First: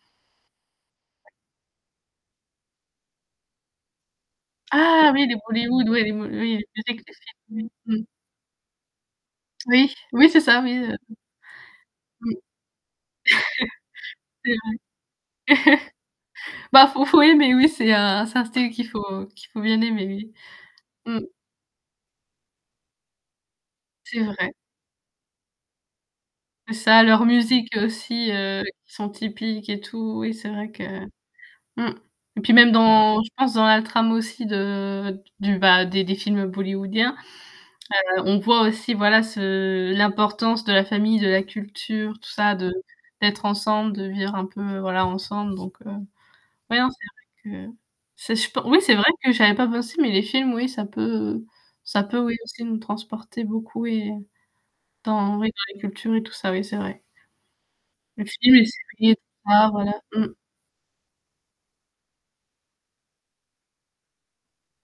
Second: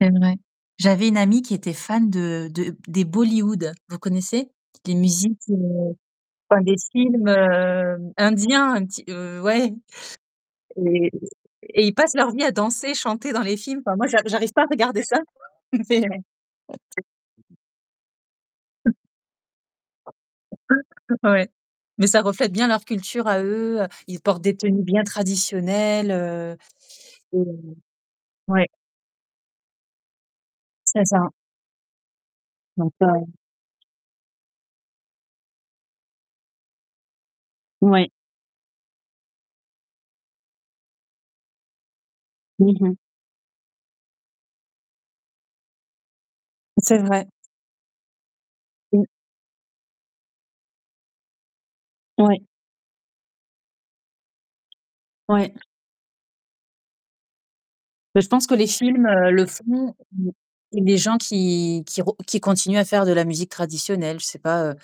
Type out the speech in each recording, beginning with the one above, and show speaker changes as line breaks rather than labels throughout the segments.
C'est vrai. J'avais une amie qui était fan de de des Bollywood. Vous connaissez? Les
Ah oui! Les
musiques, heu,
Bollywood ouais, oui, les mo oui
bah,
les
les
musiques des
films
films. Mmh. Mmh.
hem, indiens ti heu, ouais.
Oui. Oui, c'est ça oui heu
Et et ils passent
Mmh.
leur vie à danser, chanter dans les films. Enfin moi, j'a
C'est
j'arrive pas à
vrai.
regarder ça, quoi. Mais
Bah faut faut aimer
[unintelligible]
oui c'est, heu, c'est un style qu'il
Mmh.
faut qu'il faut bien aimer, oui. Mmh.
Ouais. Mais ça reflète bien leur culture à eux, heu, ils
C'est
portent
vrai.
des tenues bien traditionnelles, heu,
Ça a leurs
et
musiques aussi heu,
ouais.
qui sont typiques et tout, oui c'est vrai que
C'est ça.
mmh. Et puis même
Donc
dans
heu
je pense dans la trame aussi de d du bah, des des films bollywoodiens.
Ouais.
Heu, on voit aussi voilà ce l'importance de la famille, de la culture, tout ça de
Mmh mh.
d'être ensemble, de vivre un peu, voilà, ensemble. Donc heu, ouais, non,
C'est vrai.
c'est vrai que, c'est je pen oui c'est
Mmh.
vrai que j'avais pas pensé mais les films, oui, ça peut ça peut, oui,
Ouais.
aussi nous transporter beaucoup, oui. Dans oui
Ouais.
dans les cultures et tout ça, oui, c'est vrai.
Heu,
Les
je pense que
films, les
les films,
séries et tout
heu, le
ça, voilà.
font
Mmh.
ou ou les gens qui qui re qui continuent à faire de la musique traditionnelle. Je sais pas, heu,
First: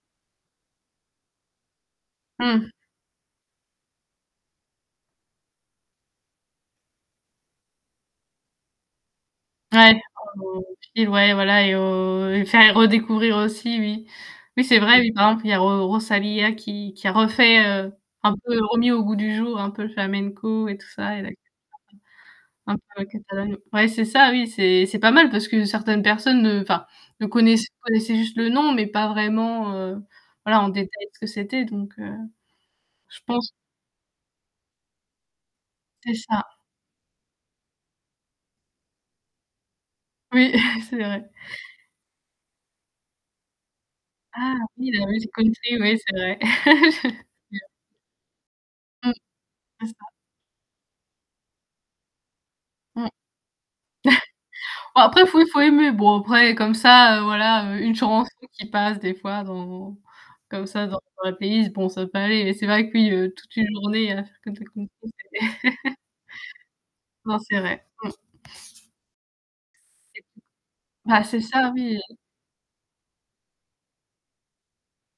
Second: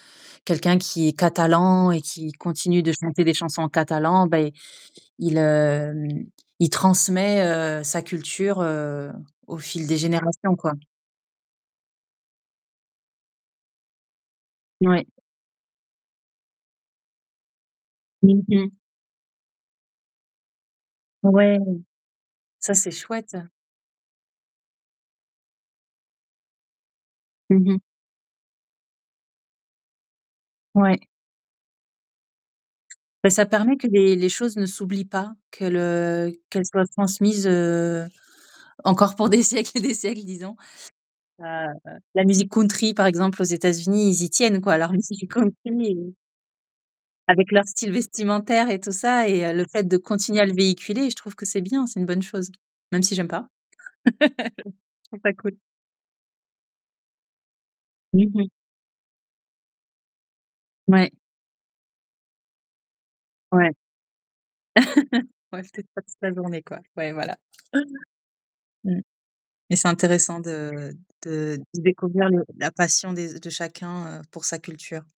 quelqu'un qui est catalan et qui
Mmh.
continue de chanter des chansons en catalan beh il il hem, il transmet, heu, sa culture, heu, au fil des
Ouais.
générations, quoi.
[unintelligible] Ouais et voilà, et heu, et faire et redécouvrir aussi oui. Oui c'est vrai.
Ouais.
Oui, par exemple il y a Ro Rosalia qui qui a refait, heu, un
Mmh
peu
mh.
remis au goût du jour, un peu le flamenco et tout ça et la culture,
Ouais.
heu,
Ça,
un
c'est
peu
chouette.
catalane. Ouais c'est ça oui, c'est c'est pas mal parce que certaines personnes ne enfin, ne
Mmh
connaissaient
mh.
connaissaient juste le nom, mais pas vraiment, heu, voilà en
Ouais.
détail ce que c'était. Donc heu, je
Bah ça
pense
permet que les les choses ne s'oublient pas. Que
C'est
le
ça.
qu'elles soient transmises, heu, encore pour des siècles et des siècles
Oui,
disons.
c'est vrai.
Heu, la musique country par exemple aux États-Unis, ils y
Ah
tiennent, quoi, à
oui!
leur
La
musique
musique
country
country, ouais,
et
c'est vrai.
avec leur
[unintelligible]
style vestimentaire et tout
Mmh.
ça et heu, le fait
C'est
de
ça.
continuer à le véhiculer. Je trouve que c'est bien, c'est une bonne chose.
Mmh.
Même si j'aime pas.
Ouais
Je trouve
après, il
ça
faut il
cool.
faut aimer. Bon après, comme ça, heu, voilà, heu, une
Mmh
chanson
mh.
qui passe des fois dans comme ça dans
Mouais.
dans ma playlist bon ça peut aller. Mais c'est vrai que oui, heu, toute une
Ouais.
journée à faire que de la country, c'est
Ouais, peut-être pas toute la journée, quoi. Ouais, voilà.
Non c'est vrai. Mmh. [unintelligible]
Mmh. Mais c'est intéressant de
Bah c'est
de
ça
de
oui.
découvrir le la passion des de chacun heu, pour sa culture.